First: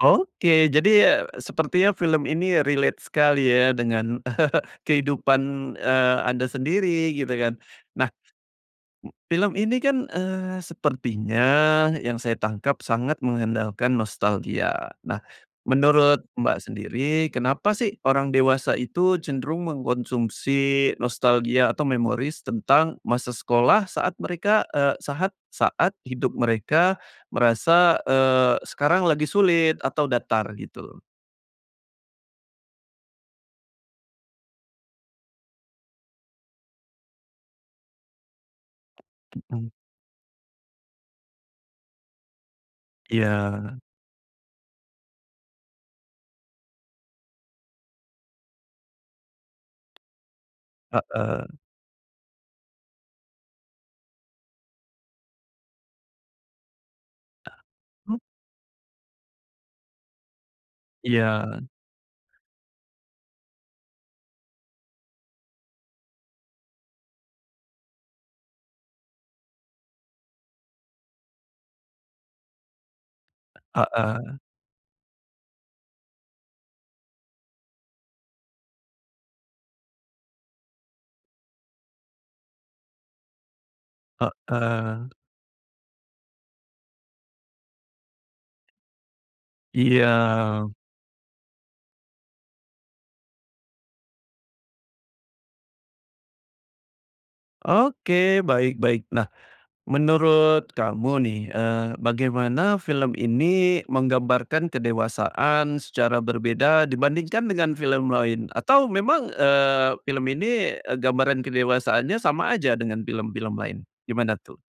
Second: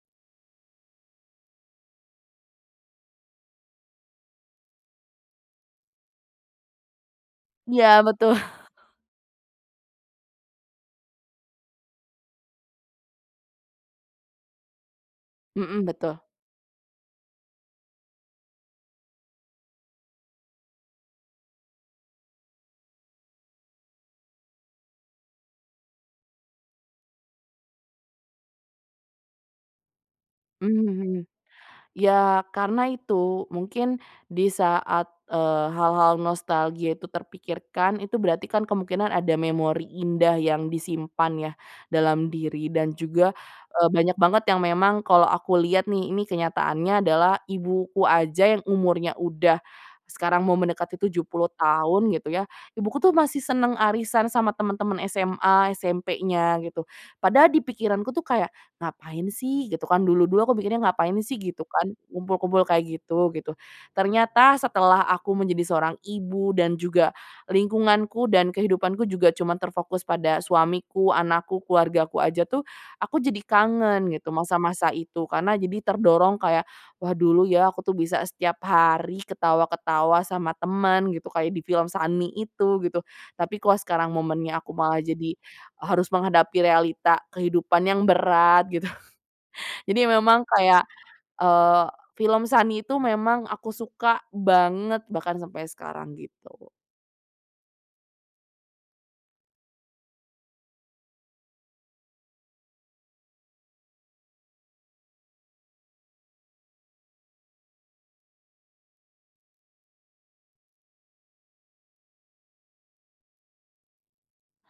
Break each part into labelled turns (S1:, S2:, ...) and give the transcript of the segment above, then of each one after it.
S1: Oke, jadi, e sepertinya film ini relate sekali ya, dengan, kehidupan, eee, Anda sendiri, gitu kan.
S2: Iya,
S1: Nah,
S2: betul.
S1: m film ini kan, eee, sepertinya yang saya tangkap sangat mengandalkan nostalgia. Nah,
S2: Hmm,
S1: menurut
S2: betul.
S1: Mbak sendiri, kenapa sih orang dewasa itu cenderung mengkonsumsi nostalgia atau memories tentang masa sekolah saat mereka, e sahat saat hidup mereka merasa, eee, sekarang lagi sulit, atau datar gitu?
S2: Mhm. Iya, karena itu, mungkin di saat, eee, hal-hal nostalgia itu terpikirkan, itu berarti kan kemungkinan ada
S1: Hmm.
S2: memori indah yang disimpan ya dalam diri, dan juga,
S1: Iya.
S2: e banyak banget yang memang kalau aku lihat nih, ini kenyataannya adalah ibuku aja yang umurnya udah sekarang mau mendekati tujuh
S1: Heeh.
S2: puluh tahun, gitu ya, ibuku tuh masih senang arisan sama teman-temen SMA, SMP-nya, gitu. Padahal di pikiranku
S1: Mmm.
S2: tuh kayak, ngapain sih? Gitu kan, dulu-dulu aku mikirnya ngapain sih?
S1: Iya.
S2: Gitu kan, kumpul-kumpul kayak gitu-gitu. Ternyata setelah aku menjadi seorang ibu, dan juga, lingkunganku dan kehidupanku juga cuman terfokus pada suamiku, anakku, keluargaku aja tuh, aku jadi kangen gitu,
S1: Heeh.
S2: masa-masa itu. Karena jadi terdorong kayak, wah dulu ya aku tuh bisa setiap hari ketawa-ketawa sama teman gitu. Kayak di film Sunny itu, gitu. Tapi kok sekarang momennya aku malah
S1: Heeh.
S2: jadi, e harus menghadapi realita kehidupan yang berat, gitu. Jadi memang
S1: Iya.
S2: kayak, eee, film Sunny itu memang aku suka banget bahkan sampai sekarang, gitu.
S1: Oke. Baik baik. Nah, menurut kamu nih, eee, bagaimana film ini menggambarkan kedewasaan secara berbeda dibandingkan dengan film lain, atau memang, eee, film ini, e gambaran kedewasaannya sama aja dengan film-film lain. Gimana tuh?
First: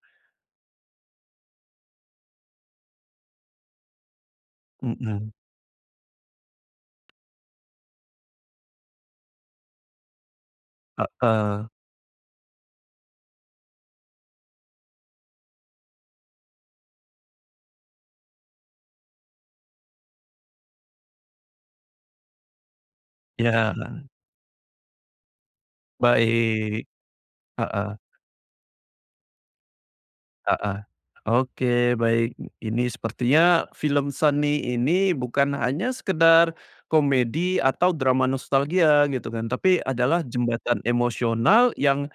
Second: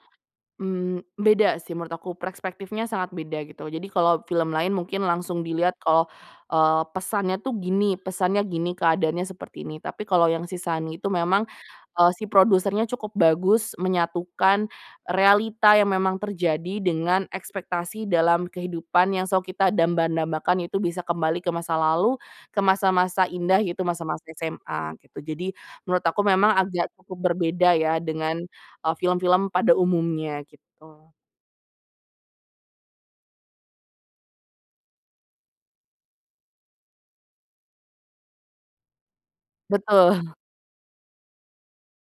S2: Mmm, beda sih menurut aku, perspektifnya sangat beda, gitu. Jadi kalau film lain mungkin
S1: Hmm.
S2: langsung dilihat kalau, eee, pesannya tuh gini, pesannya gini, keadaannya seperti ini. Tapi kalau yang si Sunny itu memang,
S1: Heeh.
S2: eee, si produsernya cukup bagus menyatukan realita yang memang terjadi dengan ekspektasi dalam kehidupan yang selalu kita damba-dambakan itu bisa kembali ke masa lalu, ke masa-masa indah
S1: Iya.
S2: yaitu masa-masa SMA, gitu. Jadi, menurut aku memang
S1: Baik.
S2: agak cukup berbeda
S1: Heeh.
S2: ya dengan, e film-film pada umumnya,
S1: Heeh.
S2: gitu.
S1: Oke, baik. Ini sepertinya film, Sunny ini, bukan hanya sekedar komedi atau drama nostalgia, gitu kan. Tapi adalah
S2: Betul.
S1: jembatan emosional yang,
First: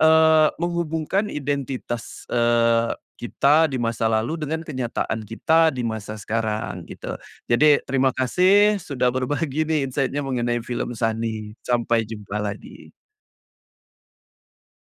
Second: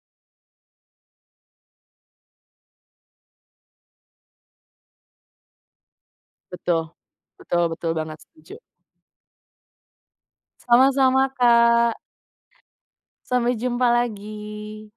S1: eee, menghubungkan identitas, eee, kita di masa lalu dengan kenyataan kita di masa sekarang,
S2: Betul,
S1: gitu.
S2: betul
S1: Jadi,
S2: betul
S1: terima
S2: banget, setuju.
S1: kasih sudah berbagi nih insight-nya mengenai film
S2: Sama-sama
S1: Sunny.
S2: Kak.
S1: Sampai jumpa lagi.
S2: Sampai jumpa lagi.